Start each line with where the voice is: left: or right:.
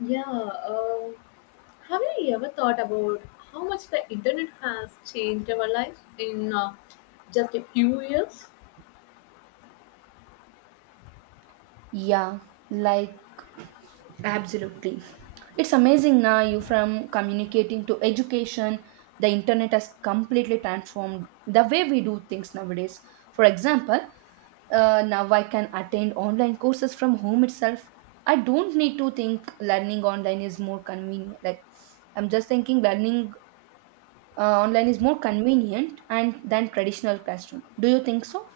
left: Yeah, have you ever thought about how much the internet has changed our life in just a few years?
right: Yeah, like absolutely. It's amazing now you from communicating to education, the internet has completely transformed the way we do things nowadays. For example, now I can attend online courses from home itself. I don't need to think learning online is more convenient. Like I'm just thinking learning online is more convenient and than traditional classroom. Do you think so?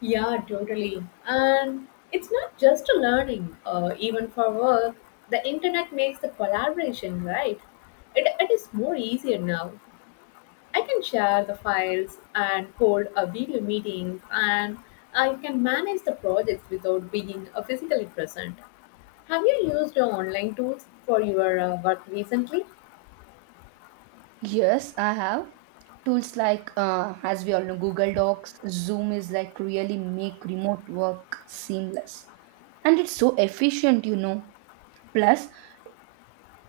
left: Yeah, totally. And it's not just a learning, even for work, the internet makes the collaboration, right? It is more easier now. I can share the files and hold a video meeting, and I can manage the projects without being physically present. Have you used online tools for your work recently?
right: Yes, I have. Tools like, as we all know, Google Docs, Zoom is like really make remote work seamless. And it's so efficient, you know. Plus,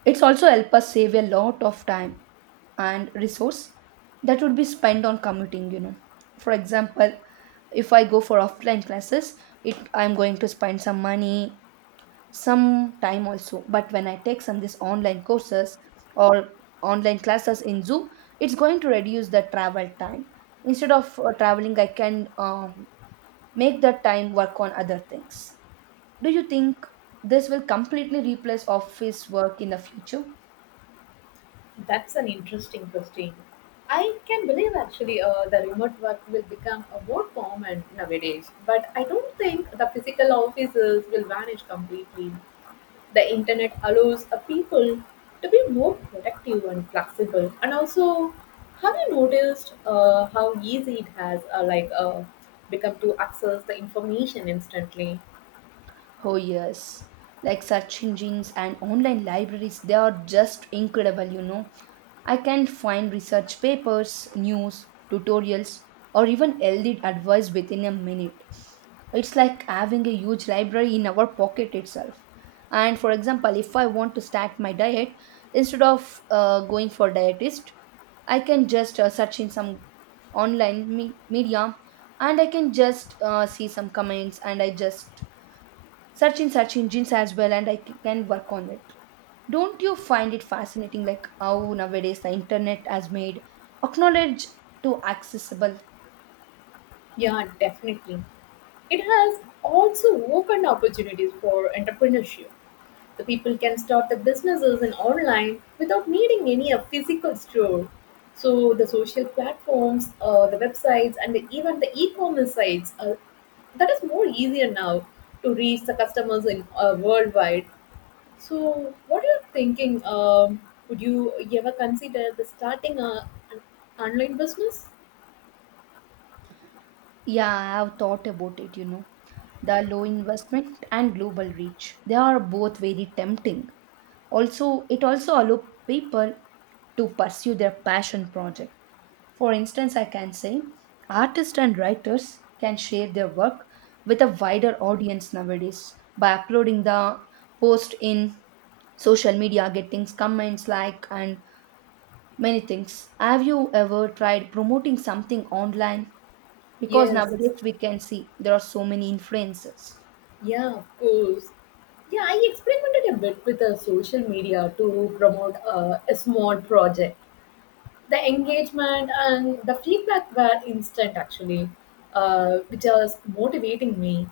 right: it's also help us save a lot of time and resource that would be spent on commuting, you know. For example, if I go for offline classes, it I'm going to spend some money some time also. But when I take some this online courses or online classes in Zoom, it's going to reduce the travel time instead of traveling I can make that time work on other things. Do you think this will completely replace office work in the future?
left: That's an interesting question. I can believe actually the remote work will become a more common nowadays, but I don't think the physical offices will vanish completely. The internet allows people to be more productive and flexible. And also, have you noticed how easy it has become to access the information instantly?
right: Oh yes, like search engines and online libraries, they are just incredible, you know. I can find research papers, news, tutorials, or even LD advice within a minute. It's like having a huge library in our pocket itself. And for example, if I want to start my diet, instead of going for dietist, I can just search in some online media, and I can just see some comments, and I just search in search engines as well, and I can work on it. Don't you find it fascinating like how nowadays the internet has made acknowledge to accessible?
left: Yeah, definitely. It has also opened opportunities for entrepreneurship. The people can start the businesses in online without needing any a physical store. So the social platforms, the websites, and even the e-commerce sites, that is more easier now to reach the customers in worldwide. So what are you thinking? Would you ever consider the starting an online business?
right: Yeah, I have thought about it, you know. The low investment and global reach. They are both very tempting. Also, it also allows people to pursue their passion project. For instance, I can say artists and writers can share their work with a wider audience nowadays by uploading the post in social media, getting comments like and many things. Have you ever tried promoting something online? Because
left: Yes,
right: nowadays we can see there are so many influencers.
left: yeah, of course. Yeah, I experimented a bit with social media to promote a small project. The engagement and the feedback were instant, actually, which was motivating me.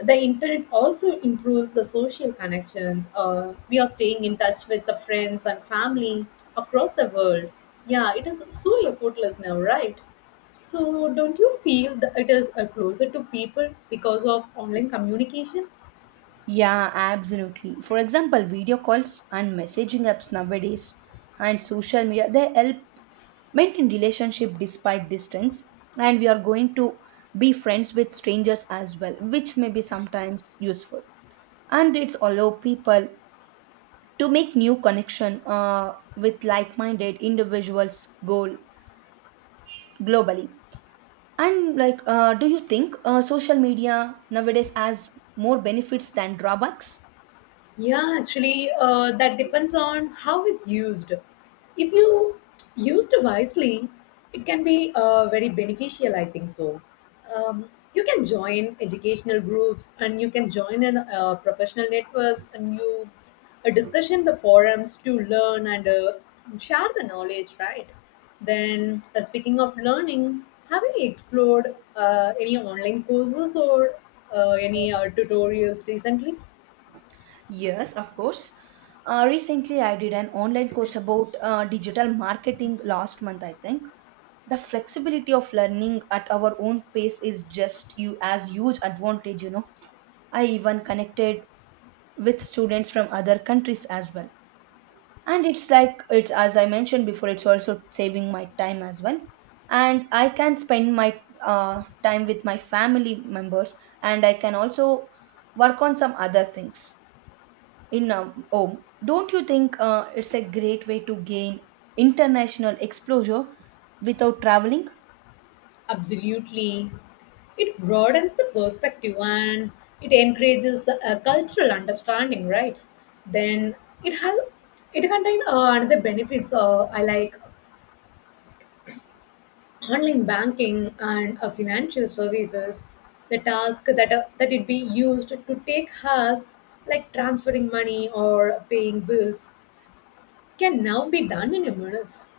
left: The internet also improves the social connections. We are staying in touch with the friends and family across the world. Yeah, it is so effortless now, right? So, don't you feel that it is closer to people because of online communication?
right: Yeah, absolutely. For example, video calls and messaging apps nowadays and social media, they help maintain relationship despite distance, and we are going to be friends with strangers as well, which may be sometimes useful. And it's allow people to make new connection with like-minded individuals goal globally. And like, do you think social media nowadays has more benefits than drawbacks?
left: Yeah, actually, that depends on how it's used. If you used wisely, it can be very beneficial, I think so. You can join educational groups and you can join in professional networks and you discuss in the forums to learn and share the knowledge, right? Then, speaking of learning, have you explored any online courses or any tutorials recently?
right: Yes, of course. Recently, I did an online course about digital marketing last month, I think. The flexibility of learning at our own pace is just you as huge advantage, you know. I even connected with students from other countries as well. And it's like it's as I mentioned before, it's also saving my time as well, and I can spend my time with my family members, and I can also work on some other things in home. Don't you think it's a great way to gain international exposure without traveling?
left: Absolutely. It broadens the perspective and it encourages the cultural understanding, right? Then it has it contains another benefits I like online banking and financial services. The task that it be used to take us like transferring money or paying bills can now be done in a minutes.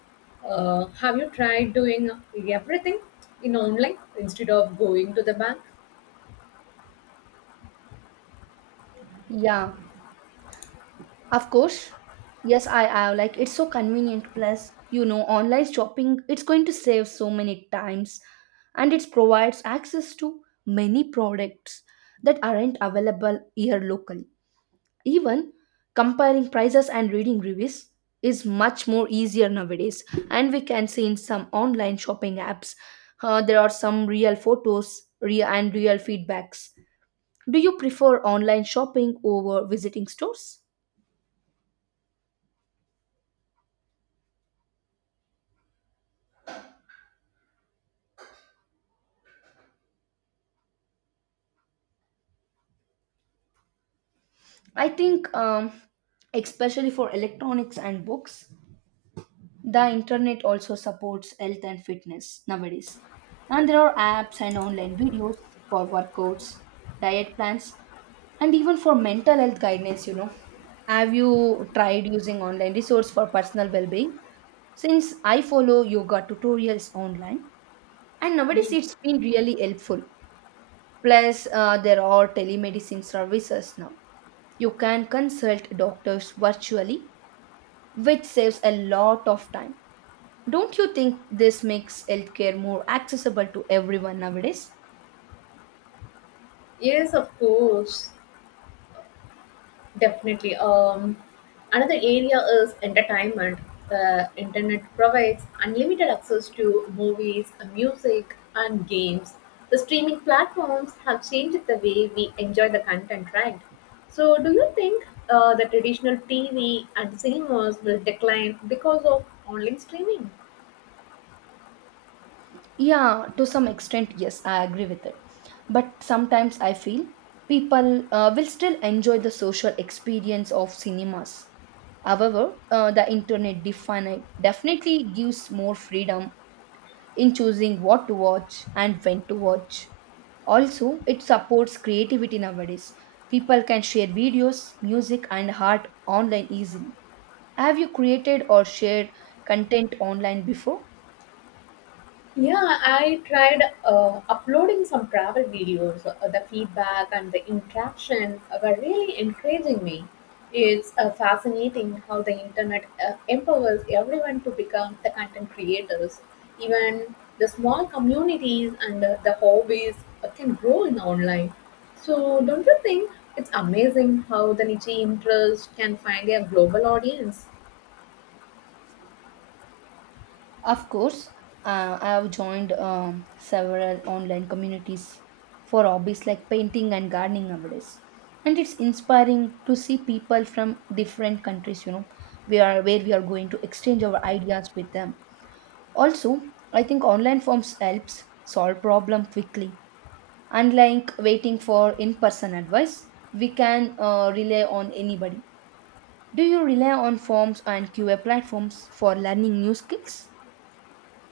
left: Have you tried doing everything in online instead of going to the bank?
right: Yeah, of course. Yes, I have. Like, it's so convenient. Plus, you know, online shopping, it's going to save so many times, and it provides access to many products that aren't available here locally. Even comparing prices and reading reviews is much more easier nowadays. And we can see in some online shopping apps, there are some real photos real and real feedbacks. Do you prefer online shopping over visiting stores? I think, especially for electronics and books, the internet also supports health and fitness nowadays. And there are apps and online videos for workouts, diet plans, and even for mental health guidance, you know. Have you tried using online resource for personal well-being? Since I follow yoga tutorials online, and nowadays
left: Ye-
right: it's been really helpful. Plus, there are telemedicine services now. You can consult doctors virtually, which saves a lot of time. Don't you think this makes healthcare more accessible to everyone nowadays?
left: Yes, of course, definitely. Another area is entertainment. The internet provides unlimited access to movies, music, and games. The streaming platforms have changed the way we enjoy the content, right? So, do you think the traditional TV and cinemas will decline because of online streaming?
right: Yeah, to some extent, yes, I agree with it. But sometimes I feel people will still enjoy the social experience of cinemas. However, the internet definitely gives more freedom in choosing what to watch and when to watch. Also, it supports creativity nowadays. People can share videos, music, and art online easily. Have you created or shared content online before?
left: Yeah, I tried uploading some travel videos. The feedback and the interaction were really encouraging me. It's fascinating how the internet empowers everyone to become the content creators. Even the small communities and the hobbies can grow in online. So, don't you think it's amazing how the niche interest can find a global audience?
right: Of course, I have joined several online communities for hobbies like painting and gardening nowadays. And it's inspiring to see people from different countries, you know, we are where we are going to exchange our ideas with them. Also, I think online forms helps solve problem quickly. Unlike waiting for in person advice, we can rely on anybody. Do you rely on forms and QA platforms for learning new skills?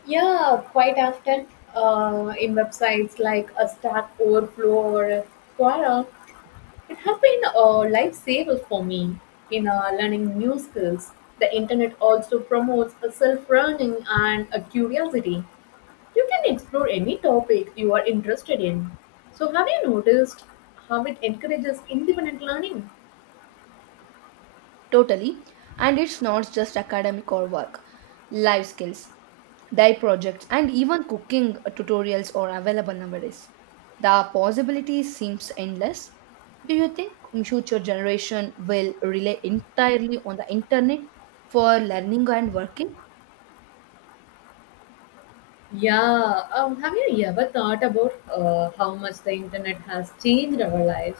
left: Yeah, quite often in websites like a Stack Overflow or Quora, it has been a lifesaver for me in learning new skills. The internet also promotes a self-learning and a curiosity. You can explore any topic you are interested in. So, have you noticed how it encourages independent learning?
right: Totally. And it's not just academic or work, life skills, dye projects, and even cooking tutorials are available nowadays. The possibilities seems endless. Do you think future generation will rely entirely on the internet for learning and working?
left: Yeah, have you ever thought about how much the internet has changed our lives?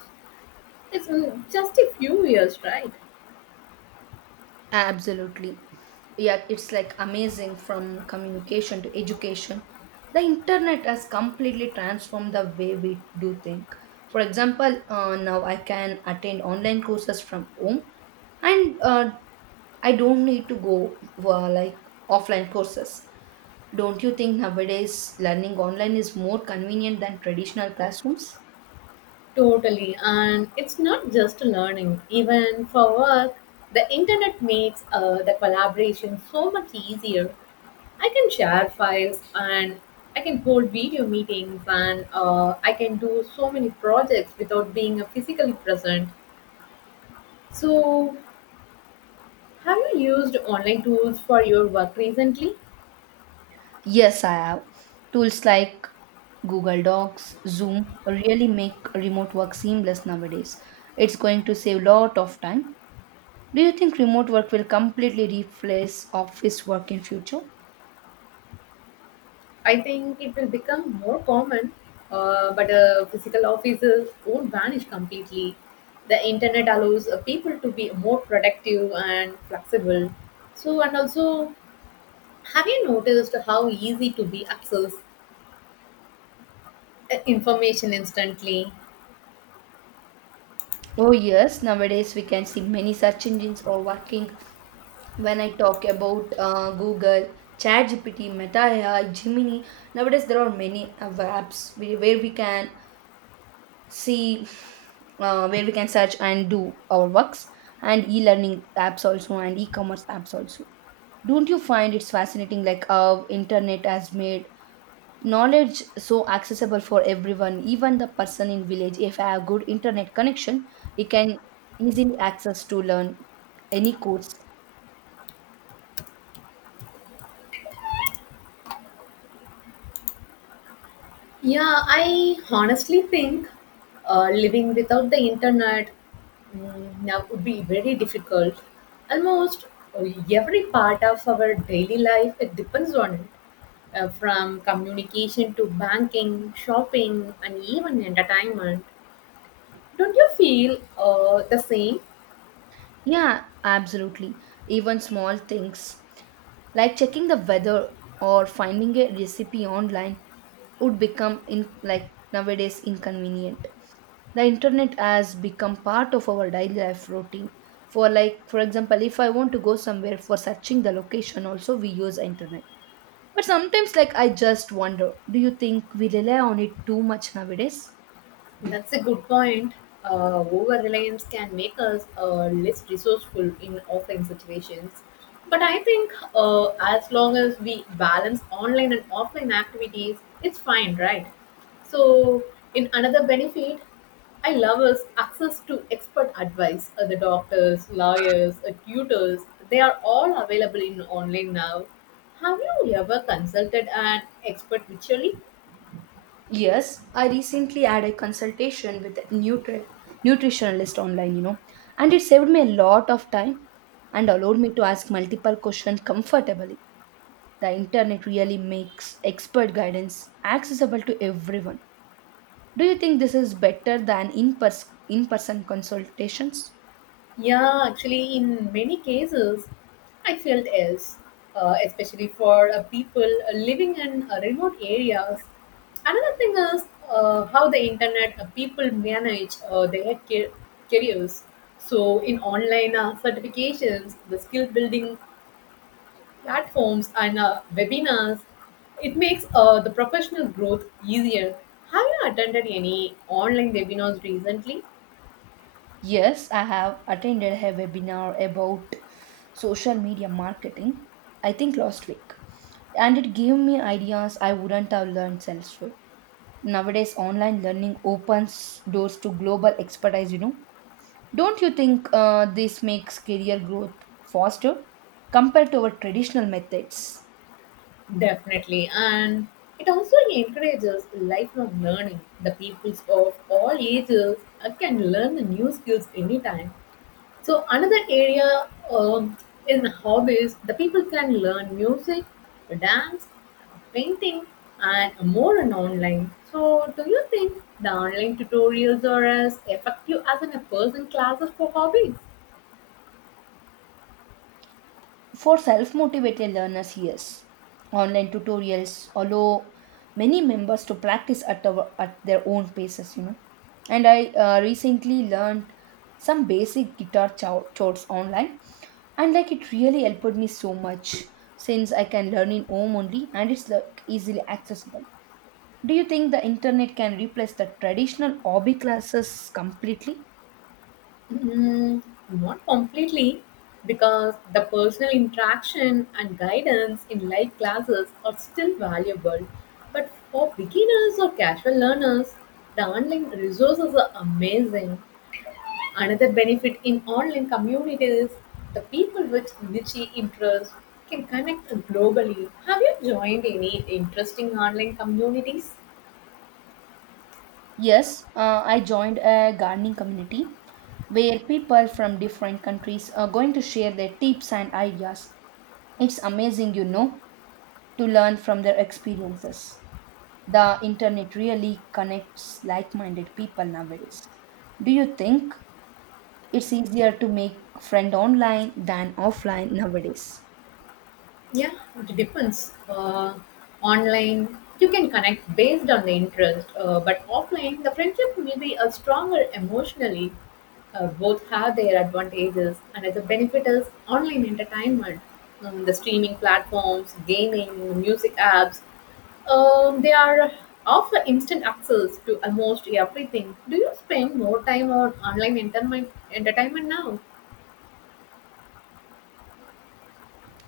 left: It's just a few years, right?
right: Absolutely. Yeah, it's like amazing from communication to education. The internet has completely transformed the way we do think. For example, now I can attend online courses from home, and I don't need to go for like offline courses. Don't you think nowadays learning online is more convenient than traditional classrooms?
left: Totally. And it's not just learning, even for work. The internet makes the collaboration so much easier. I can share files and I can hold video meetings and I can do so many projects without being physically present. So, have you used online tools for your work recently?
right: Yes, I have. Tools like Google Docs, Zoom really make remote work seamless nowadays. It's going to save a lot of time. Do you think remote work will completely replace office work in future?
left: I think it will become more common, but physical offices won't vanish completely. The internet allows people to be more productive and flexible. So, and also, have you noticed how easy to be access information instantly?
right: Oh yes, nowadays we can see many search engines are working. When I talk about Google, ChatGPT, Meta AI, Gemini, nowadays there are many apps where we can see where we can search and do our works, and e-learning apps also, and e-commerce apps also. Don't you find it's fascinating like how internet has made knowledge so accessible for everyone? Even the person in village, if I have good internet connection, he can easily access to learn any course.
left: Yeah, I honestly think living without the internet now would be very difficult. Almost uh, every part of our daily life it depends on it, from communication to banking, shopping, and even entertainment. Don't you feel the same?
right: Yeah, absolutely. Even small things like checking the weather or finding a recipe online would become in like nowadays inconvenient. The internet has become part of our daily life routine. For like for example, if I want to go somewhere for searching the location also, we use internet. But sometimes like I just wonder, do you think we rely on it too much nowadays?
left: That's a good point. Over reliance can make us less resourceful in offline situations. But I think as long as we balance online and offline activities, it's fine, right? So, in another benefit, I love is access to expert advice. The doctors, lawyers, tutors, they are all available in online now. Have you ever consulted an expert virtually?
right: Yes, I recently had a consultation with a nutritionalist online, you know, and it saved me a lot of time, and allowed me to ask multiple questions comfortably. The internet really makes expert guidance accessible to everyone. Do you think this is better than in person consultations?
left: Yeah, actually, in many cases, I felt else, especially for people living in remote areas. Another thing is how the internet people manage their careers. So, in online certifications, the skill building platforms, and webinars, it makes the professional growth easier. Have you attended any online webinars recently?
right: Yes, I have attended a webinar about social media marketing, I think last week, and it gave me ideas I wouldn't have learned elsewhere. Nowadays, online learning opens doors to global expertise, you know. Don't you think this makes career growth faster compared to our traditional methods?
left: Definitely. And it also encourages lifelong learning. The peoples of all ages can learn the new skills anytime. So, another area in hobbies, the people can learn music, dance, painting, and more on online. So, do you think the online tutorials are as effective as in a person classes for hobbies?
right: For self motivated learners, yes. Online tutorials allow many members to practice at, our, at their own paces, you know. And I recently learned some basic guitar chords online, and like it really helped me so much since I can learn in home only, and it's like easily accessible. Do you think the internet can replace the traditional hobby classes completely?
left: Mm, not completely, because the personal interaction and guidance in live classes are still valuable. But for beginners or casual learners, the online resources are amazing. Another benefit in online communities, the people with niche interests can connect globally. Have you joined any interesting online communities?
right: Yes, I joined a gardening community where people from different countries are going to share their tips and ideas. It's amazing, you know, to learn from their experiences. The internet really connects like minded people nowadays. Do you think it's easier to make friend online than offline nowadays?
left: Yeah, it depends. Online, you can connect based on the interest, but offline, the friendship will be stronger emotionally. Both have their advantages. Another benefit is online entertainment. The streaming platforms, gaming, music apps, they are offer instant access to almost everything. Do you spend more time on online entertainment now?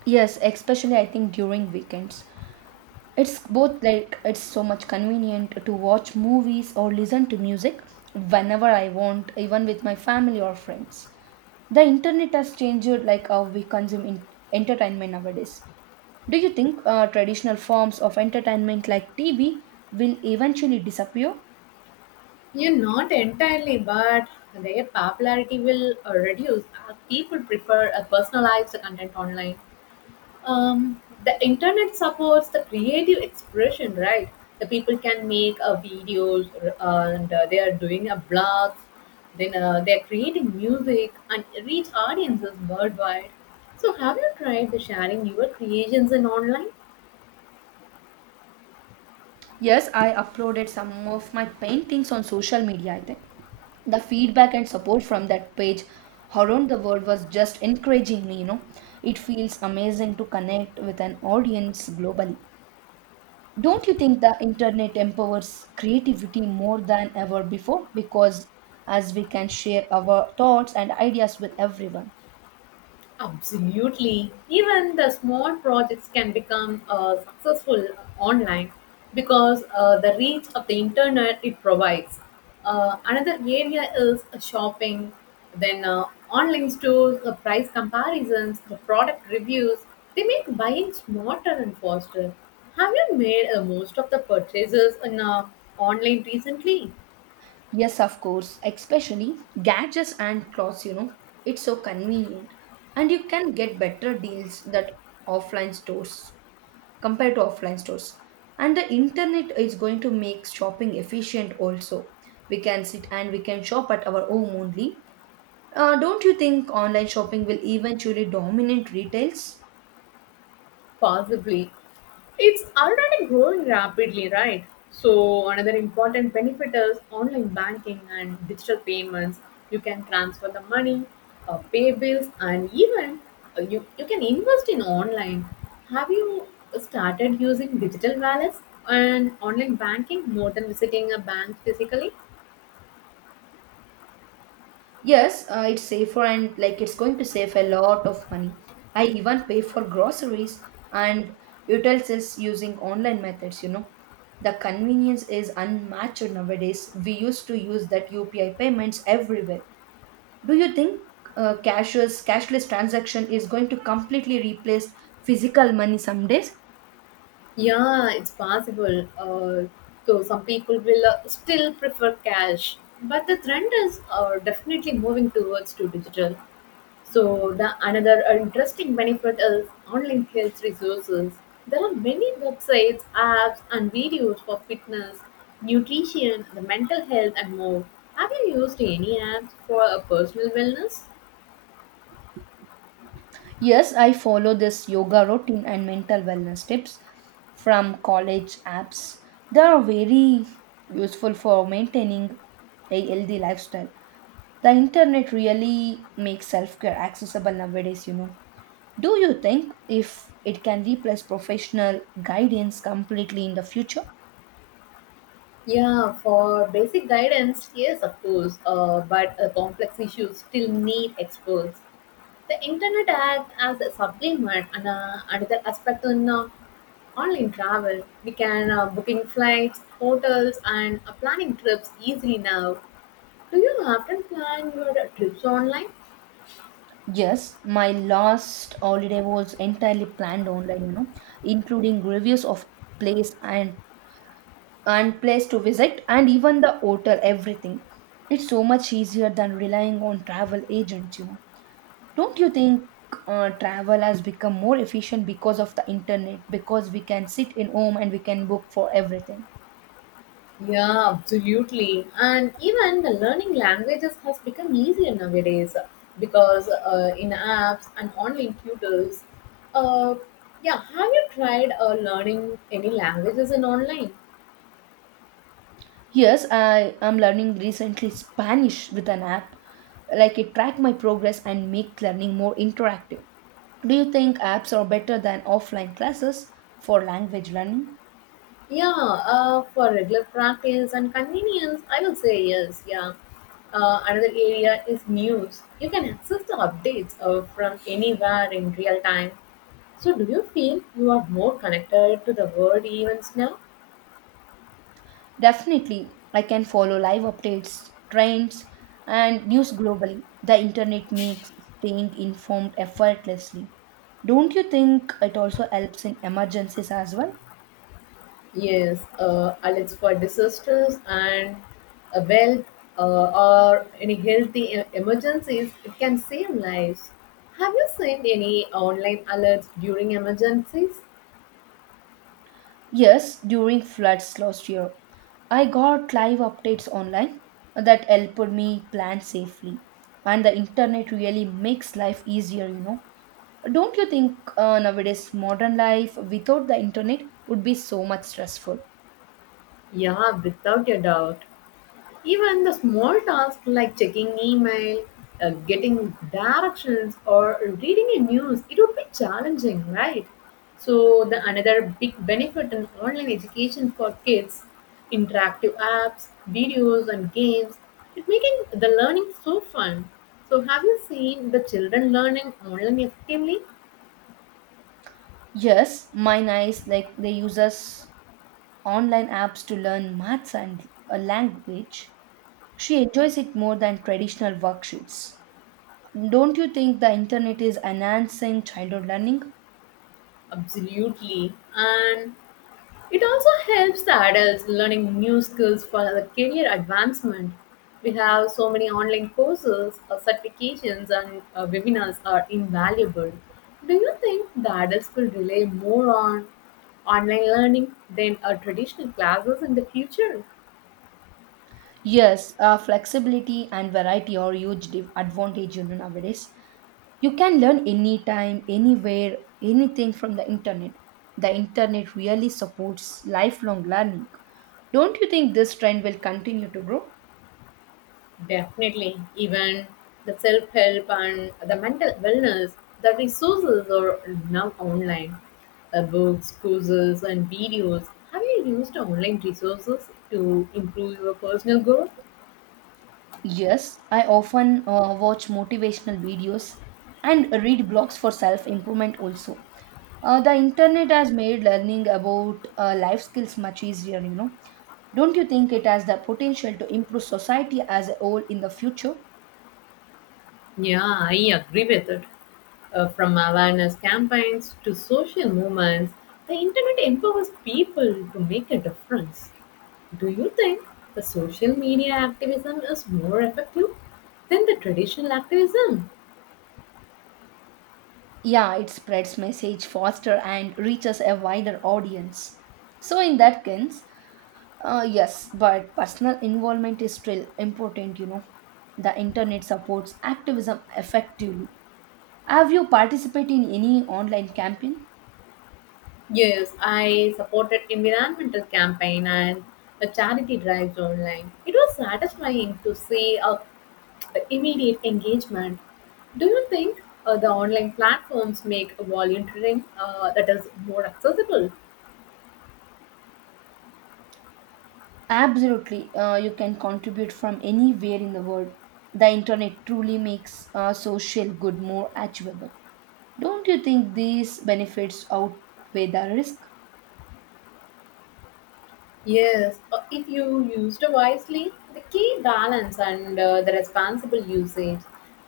right: Yes, especially I think during weekends. It's both like it's so much convenient to watch movies or listen to music whenever I want, even with my family or friends. The internet has changed like how we consume entertainment nowadays. Do you think traditional forms of entertainment like TV will eventually disappear?
left: Yeah, not entirely, but their popularity will reduce as people prefer a personalized content online. The internet supports the creative expression, right? The people can make videos and they are doing a blogs, then they are creating music and reach audiences worldwide. So, have you tried the sharing your creations in online?
right: Yes, I uploaded some of my paintings on social media, I think. The feedback and support from that page around the world was just encouraging me, you know. It feels amazing to connect with an audience globally. Don't you think the internet empowers creativity more than ever before? Because as we can share our thoughts and ideas with everyone.
left: Absolutely. Even the small projects can become successful online because the reach of the internet it provides. Another area is shopping, then online stores, price comparisons, the product reviews. They make buying smarter and faster. Have you made most of the purchases in online recently?
right: Yes, of course, especially gadgets and clothes, you know, it's so convenient, and you can get better deals that offline stores compared to offline stores. And the internet is going to make shopping efficient also. We can sit and we can shop at our home only. Don't you think online shopping will eventually dominate retails?
left: Possibly. It's already growing rapidly, right? So, another important benefit is online banking and digital payments. You can transfer the money, pay bills, and even you can invest in online. Have you started using digital wallets and online banking more than visiting a bank physically?
right: Yes, it's safer and like it's going to save a lot of money. I even pay for groceries and utensils using online methods, you know. The convenience is unmatched nowadays. We used to use that UPI payments everywhere. Do you think cashless transaction is going to completely replace physical money some days?
left: Yeah, it's possible. So, some people will still prefer cash, but the trend is definitely moving towards to digital. So the another interesting benefit is online health resources. There are many websites, apps, and videos for fitness, nutrition, the mental health, and more. Have you used any apps for personal wellness?
right: Yes, I follow this yoga routine and mental wellness tips from college apps. They are very useful for maintaining a healthy lifestyle. The internet really makes self care accessible nowadays. Do you think if it can replace professional guidance completely in the future?
left: Yeah, for basic guidance, yes, of course. But complex issues still need experts. The internet acts as a supplement, and another aspect in online travel. We can booking flights, hotels, and planning trips easily now. Do you often plan your trips online?
right: Yes, my last holiday was entirely planned online, including reviews of place and place to visit and even the hotel everything, it's so much easier than relying on travel agents, you know? Don't you think travel has become more efficient because of the internet, because we can sit in home and we can book for everything?
left: Yeah, absolutely. And even the learning languages has become easier nowadays because in apps and online tutors. Uh, yeah, have you tried learning any languages in online?
right: Yes, I am learning recently Spanish with an app. Like, it track my progress and make learning more interactive. Do you think apps are better than offline classes for language learning?
left: Yeah, for regular practice and convenience, I would say yes. Yeah. Another area is news. You can access the updates from anywhere in real time. So, do you feel you are more connected to the world events now?
right: Definitely, I can follow live updates, trends, and news globally. The internet makes staying informed effortlessly. Don't you think it also helps in emergencies as well?
left: Yes, alerts for disasters and a wealth or any healthy emergencies, it can save lives. Have you seen any online alerts during emergencies?
right: Yes, during floods last year, I got live updates online that helped me plan safely. And the internet really makes life easier. Don't you think nowadays modern life without the internet would be so much stressful?
left: Yeah, without a doubt. Even the small tasks like checking email, getting directions, or reading a news, it would be challenging, right? So the another big benefit in online education for kids, interactive apps, videos, and games, it making the learning so fun. So have you seen the children learning online effectively?
right: Yes, mine eyes like they use us online apps to learn maths and a language. She enjoys it more than traditional worksheets. Don't you think the internet is enhancing childhood learning?
left: Absolutely, and it also helps the adults learning new skills for the career advancement. We have so many online courses, certifications, and webinars are invaluable. Do you think the adults will rely more on online learning than traditional classes in the future?
right: Yes, flexibility and variety are huge div- advantage nowadays. You can learn anytime, anywhere, anything from the internet. The internet really supports lifelong learning. Don't you think this trend will continue to grow?
left: Definitely, even the self help and the mental wellness, the resources are now online. Books, courses, and videos. Have you used online resources to improve your personal growth?
right: Yes, I often watch motivational videos and read blogs for self improvement also. The internet has made learning about life skills much easier. Don't you think it has the potential to improve society as a whole in the future?
left: Yeah, I agree with it. From awareness campaigns to social movements, the internet empowers people to make a difference. Do you think the social media activism is more effective than the traditional activism?
right: Yeah, it spreads message faster and reaches a wider audience. So in that sense, yes, but personal involvement is still important. The internet supports activism effectively. Have you participated in any online campaign?
left: Yes, I supported environmental campaign and a charity drives online. It was satisfying to see a immediate engagement. Do you think the online platforms make volunteering that is more accessible?
right: Absolutely. You can contribute from anywhere in the world. The internet truly makes social good more achievable. Don't you think these benefits outweigh the risk?
left: Yes, if you used wisely, the key balance and the responsible usage.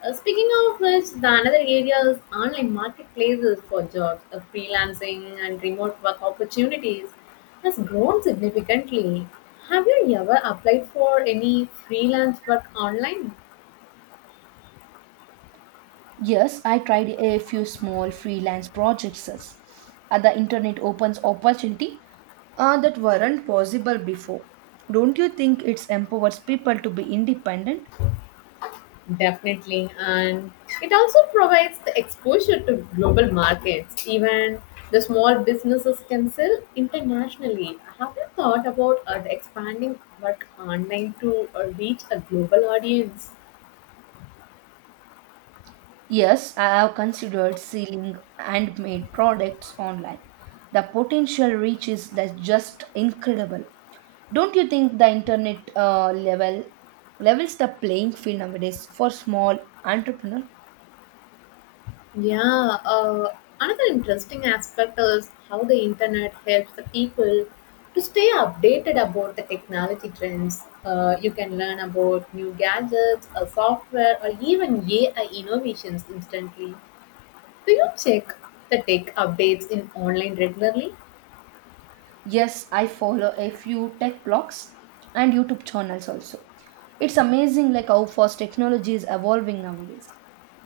left: Speaking of which, the another area is online marketplaces for jobs, freelancing and remote work opportunities has grown significantly. Have you ever applied for any freelance work online?
right: Yes, I tried a few small freelance projects. The internet opens opportunity that weren't possible before. Don't you think it empowers people to be independent?
left: Definitely. And it also provides the exposure to global markets. Even the small businesses can sell internationally. Have you thought about the expanding work online to reach a global audience?
right: Yes, I have considered selling handmade products online. The potential reach is like just incredible. Don't you think the internet levels the playing field nowadays for small entrepreneur?
left: Yeah. Another interesting aspect is how the internet helps the people to stay updated about the technology trends. You can learn about new gadgets, software, or even AI innovations instantly. Do you check the tech updates in online regularly?
right: Yes, I follow a few tech blogs and YouTube channels also. It's amazing like how fast technology is evolving nowadays,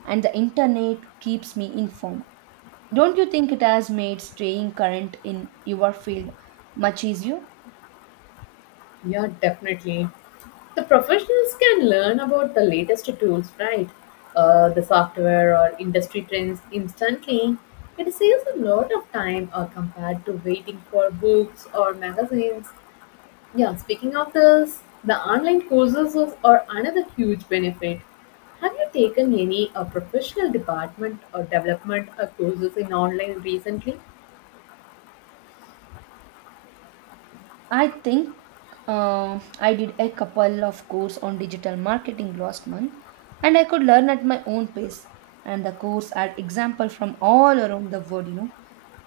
right: and the internet keeps me informed. Don't you think it has made staying current in your field much easier?
left: Yeah, definitely. The professionals can learn about the latest tools, right? The software or industry trends instantly. It saves a lot of time compared to waiting for books or magazines. Yeah, speaking of this, the online courses are another huge benefit. Have you taken any professional department or development courses in online recently?
right: I think I did a couple of course on digital marketing last month, and I could learn at my own pace, and the course had example from all around the world, you know?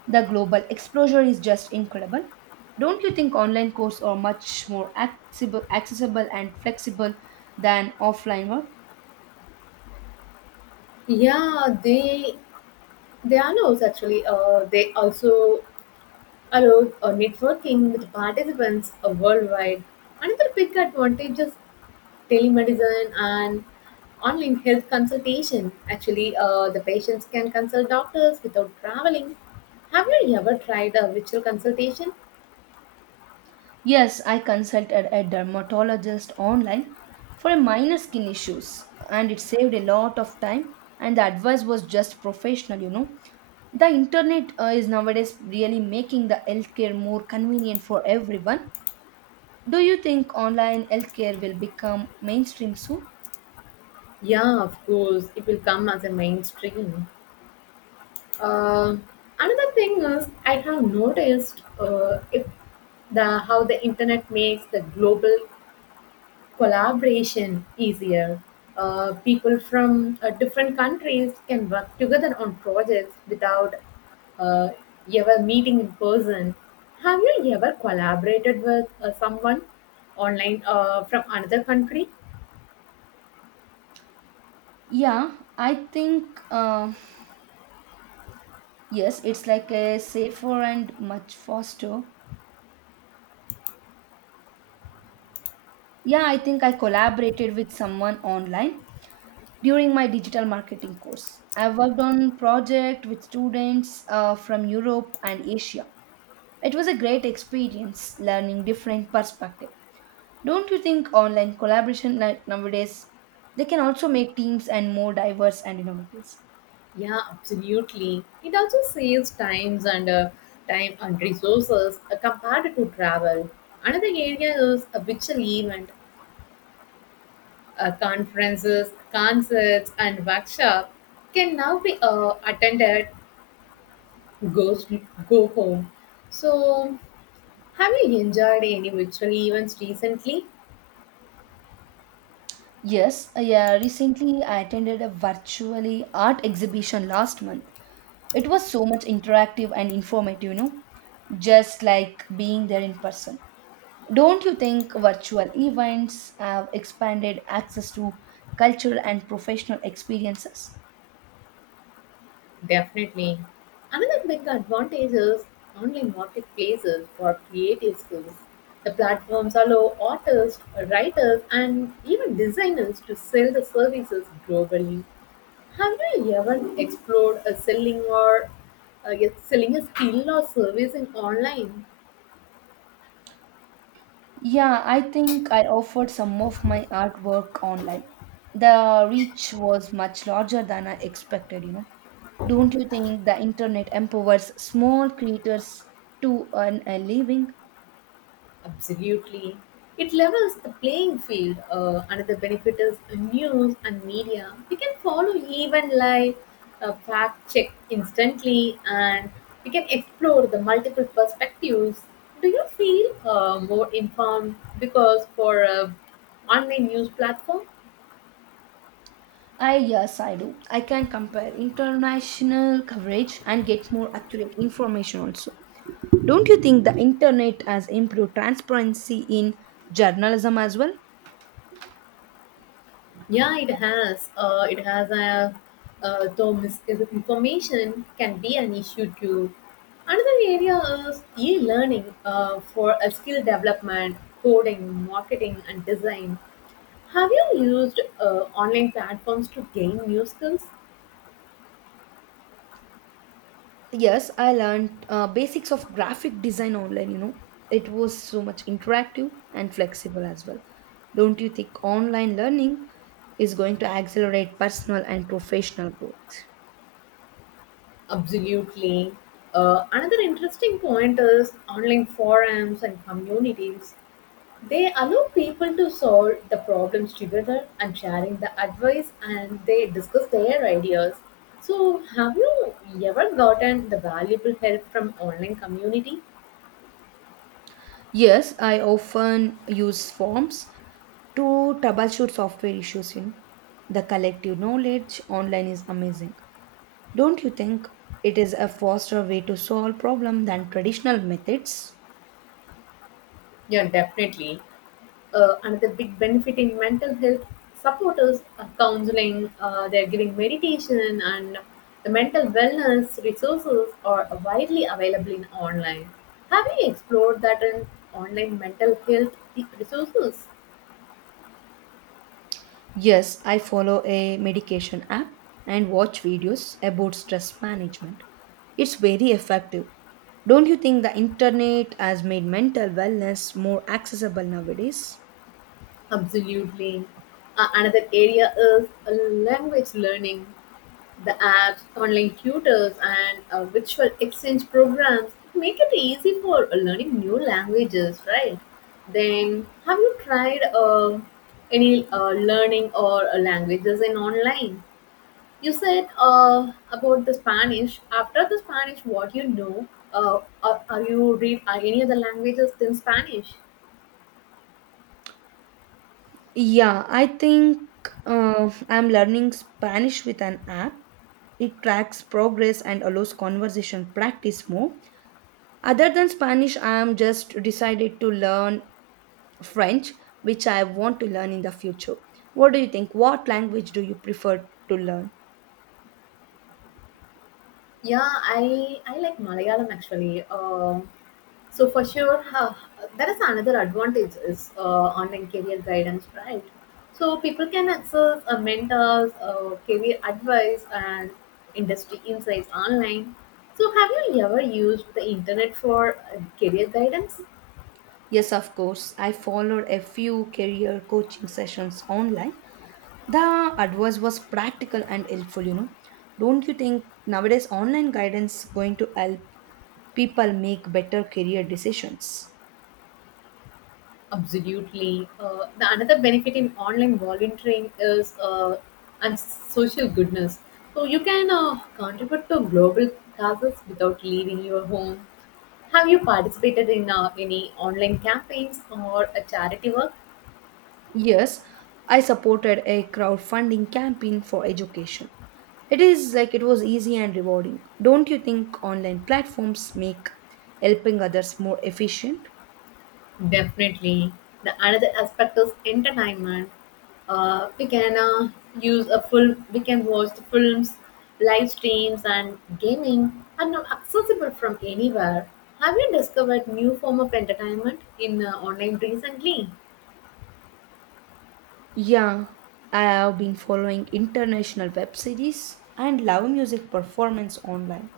right: The global exposure is just incredible. Don't you think online courses are much more accessible and flexible than offline one?
left: Yeah, they allows actually they also allow networking with participants worldwide. Another big advantage is telemedicine and online health consultation. Actually, the patients can consult doctors without traveling. Have you ever tried a virtual consultation?
right: Yes, I consulted a dermatologist online for a minor skin issues, and it saved a lot of time and the advice was just professional, you know. The internet is nowadays really making the healthcare more convenient for everyone. Do you think online healthcare will become mainstream soon?
left: Yeah, of course, it will come as a mainstream. Uh, Another thing is I have noticed if the how the internet makes the global collaboration easier. People from different countries can work together on projects without uh, ever meeting in person. Have you ever collaborated with someone online from another country?
right: Yeah, I think yes, it's like a safer and much faster. Yeah, I think I collaborated with someone online during my digital marketing course. I worked on project with students from Europe and Asia. It was a great experience learning different perspective. Don't you think online collaboration like nowadays they can also make teams and more diverse and innovative?
left: Yeah, absolutely. It also saves time and resources compared to travel. Another area is a virtual event. Conferences, concerts, and workshops can now be attended go, go home. So, have you enjoyed any virtual events recently?
right: Yes, yeah, recently I attended a virtually art exhibition last month. It was so much interactive and informative, you know, just like being there in person. Don't you think virtual events have expanded access to cultural and professional experiences?
left: Definitely. Another big advantage is online marketplaces for creative skills. The platforms allow artists, writers, and even designers to sell the services globally. Have you ever explored a selling or yes, selling a skill or service in online?
right: Yeah, I think I offered some of my artwork online. The reach was much larger than I expected. Don't you think the internet empowers small creators to earn a living?
left: Absolutely. It levels the playing field. Another benefit is news and media. We can follow even live, fact check instantly, and we can explore the multiple perspectives. Do you feel more informed because for a online news platform?
right: I yes, I do. I can compare international coverage and get more accurate information also. Don't you think the internet has improved transparency in journalism as well?
left: Yeah, it has. It has a Though misinformation can be an issue too. Another area is e-learning for a skill development, coding, marketing, and design. Have you used online platforms to gain new skills?
right: Yes, I learned basics of graphic design online. It was so much interactive and flexible as well. Don't you think online learning is going to accelerate personal and professional growth?
left: Absolutely. Another interesting point is online forums and communities. They allow people to solve the problems together and sharing the advice and they discuss their ideas. So, have you ever gotten the valuable help from online community?
right: Yes, I often use forms to troubleshoot software issues. The collective knowledge online is amazing. Don't you think it is a faster way to solve problem than traditional methods?
left: Yeah, definitely. Another big benefit in mental health supporters are counseling, they're giving meditation and the mental wellness resources are widely available in online. Have you explored that in online mental health resources?
right: Yes, I follow a medication app and watch videos about stress management. It's very effective. Don't you think the internet has made mental wellness more accessible nowadays?
left: Absolutely. Another area is language learning. The apps, online tutors, and virtual exchange programs make it easy for learning new languages, right? Then, have you tried any learning or languages in online? You said about the Spanish. After the Spanish, what you know? Are you read are any other languages than Spanish?
right: Yeah, I think I'm learning Spanish with an app. It tracks progress and allows conversation practice more. Other than Spanish, I am just decided to learn French, which I want to learn in the future. What do you think? What language do you prefer to learn?
left: Yeah, I like Malayalam actually. So for sure, huh, that is another advantage is online career guidance, right? So people can access mentors, career advice, and industry insights online. So have you ever used the internet for career guidance?
right: Yes, of course. I followed a few career coaching sessions online. The advice was practical and helpful, you know. Don't you think nowadays online guidance going to help people make better career decisions?
left: Absolutely. The another benefit in online volunteering is and social goodness. So you can contribute to global causes without leaving your home. Have you participated in any online campaigns or a charity work?
right: Yes, I supported a crowdfunding campaign for education. It is like it was easy and rewarding. Don't you think online platforms make helping others more efficient?
left: Definitely. The another aspect is entertainment. We can use a full. We can watch the films, live streams, and gaming are now accessible from anywhere. Have you discovered new form of entertainment in online recently?
right: Yeah, I have been following international web series and live music performance online.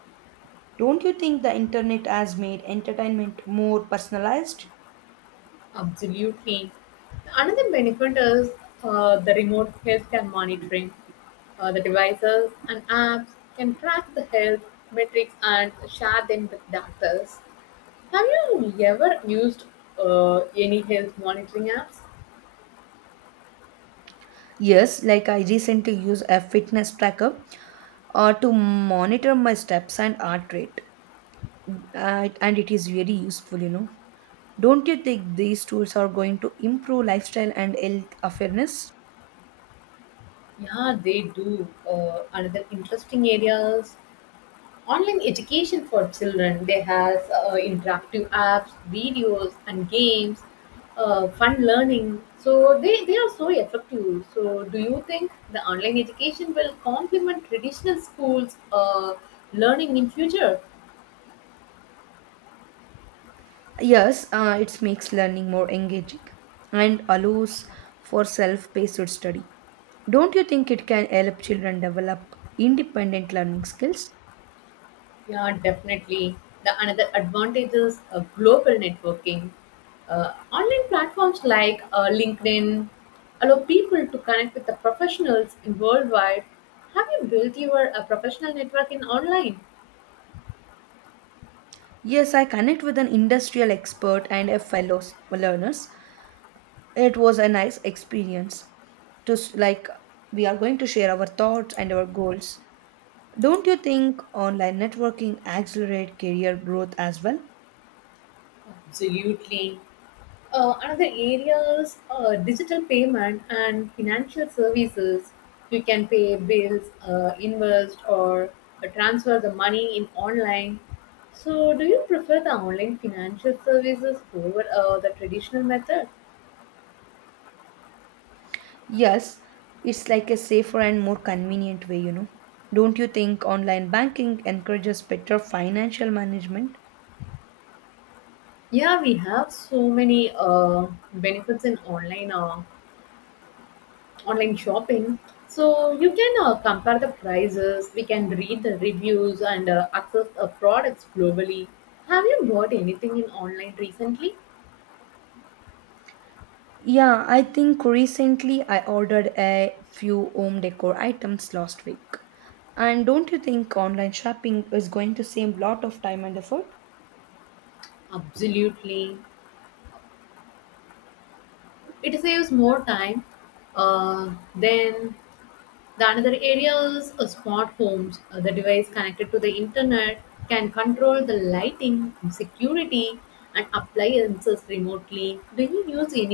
right: Don't you think the internet has made entertainment more personalized?
left: Absolutely. Another benefit is the remote healthcare monitoring. The devices and apps can track the health metrics and share them with doctors. Have you ever used any health monitoring apps?
right: Yes, like I recently use a fitness tracker to monitor my steps and heart rate, and it is very useful, you know. Don't you think these tools are going to improve lifestyle and health awareness?
left: Yeah, they do. Another interesting areas online education for children. They has interactive apps, videos, and games. Fun learning. So they are so effective. So do you think the online education will complement traditional schools learning in future?
right: Yes, it makes learning more engaging and allows for self paced study. Don't you think it can help children develop independent learning skills?
left: Yeah, definitely. The another advantage is global networking. Online platforms like LinkedIn allow people to connect with the professionals in worldwide. Have you built your professional network in online?
right: Yes, I connect with an industrial expert and a fellow s- learners. It was a nice experience to s- like we are going to share our thoughts and our goals. Don't you think online networking accelerate career growth as well?
left: Absolutely. Another areas digital payment and financial services. You can pay bills, invest, or transfer the money in online. So, do you prefer the online financial services over the traditional method?
right: Yes, it's like a safer and more convenient way, you know. Don't you think online banking encourages better financial management?
left: Yeah, we have so many benefits in online. Online shopping. So you can compare the prices, we can read the reviews and access products globally. Have you bought anything in online recently?
right: Yeah, I think recently I ordered a few home decor items last week. And don't you think online shopping is going to save a lot of time and effort?
left: Absolutely. It saves more time. Then the another area is smart homes. The device connected to the internet can control the lighting, security, and appliances remotely. Do you use any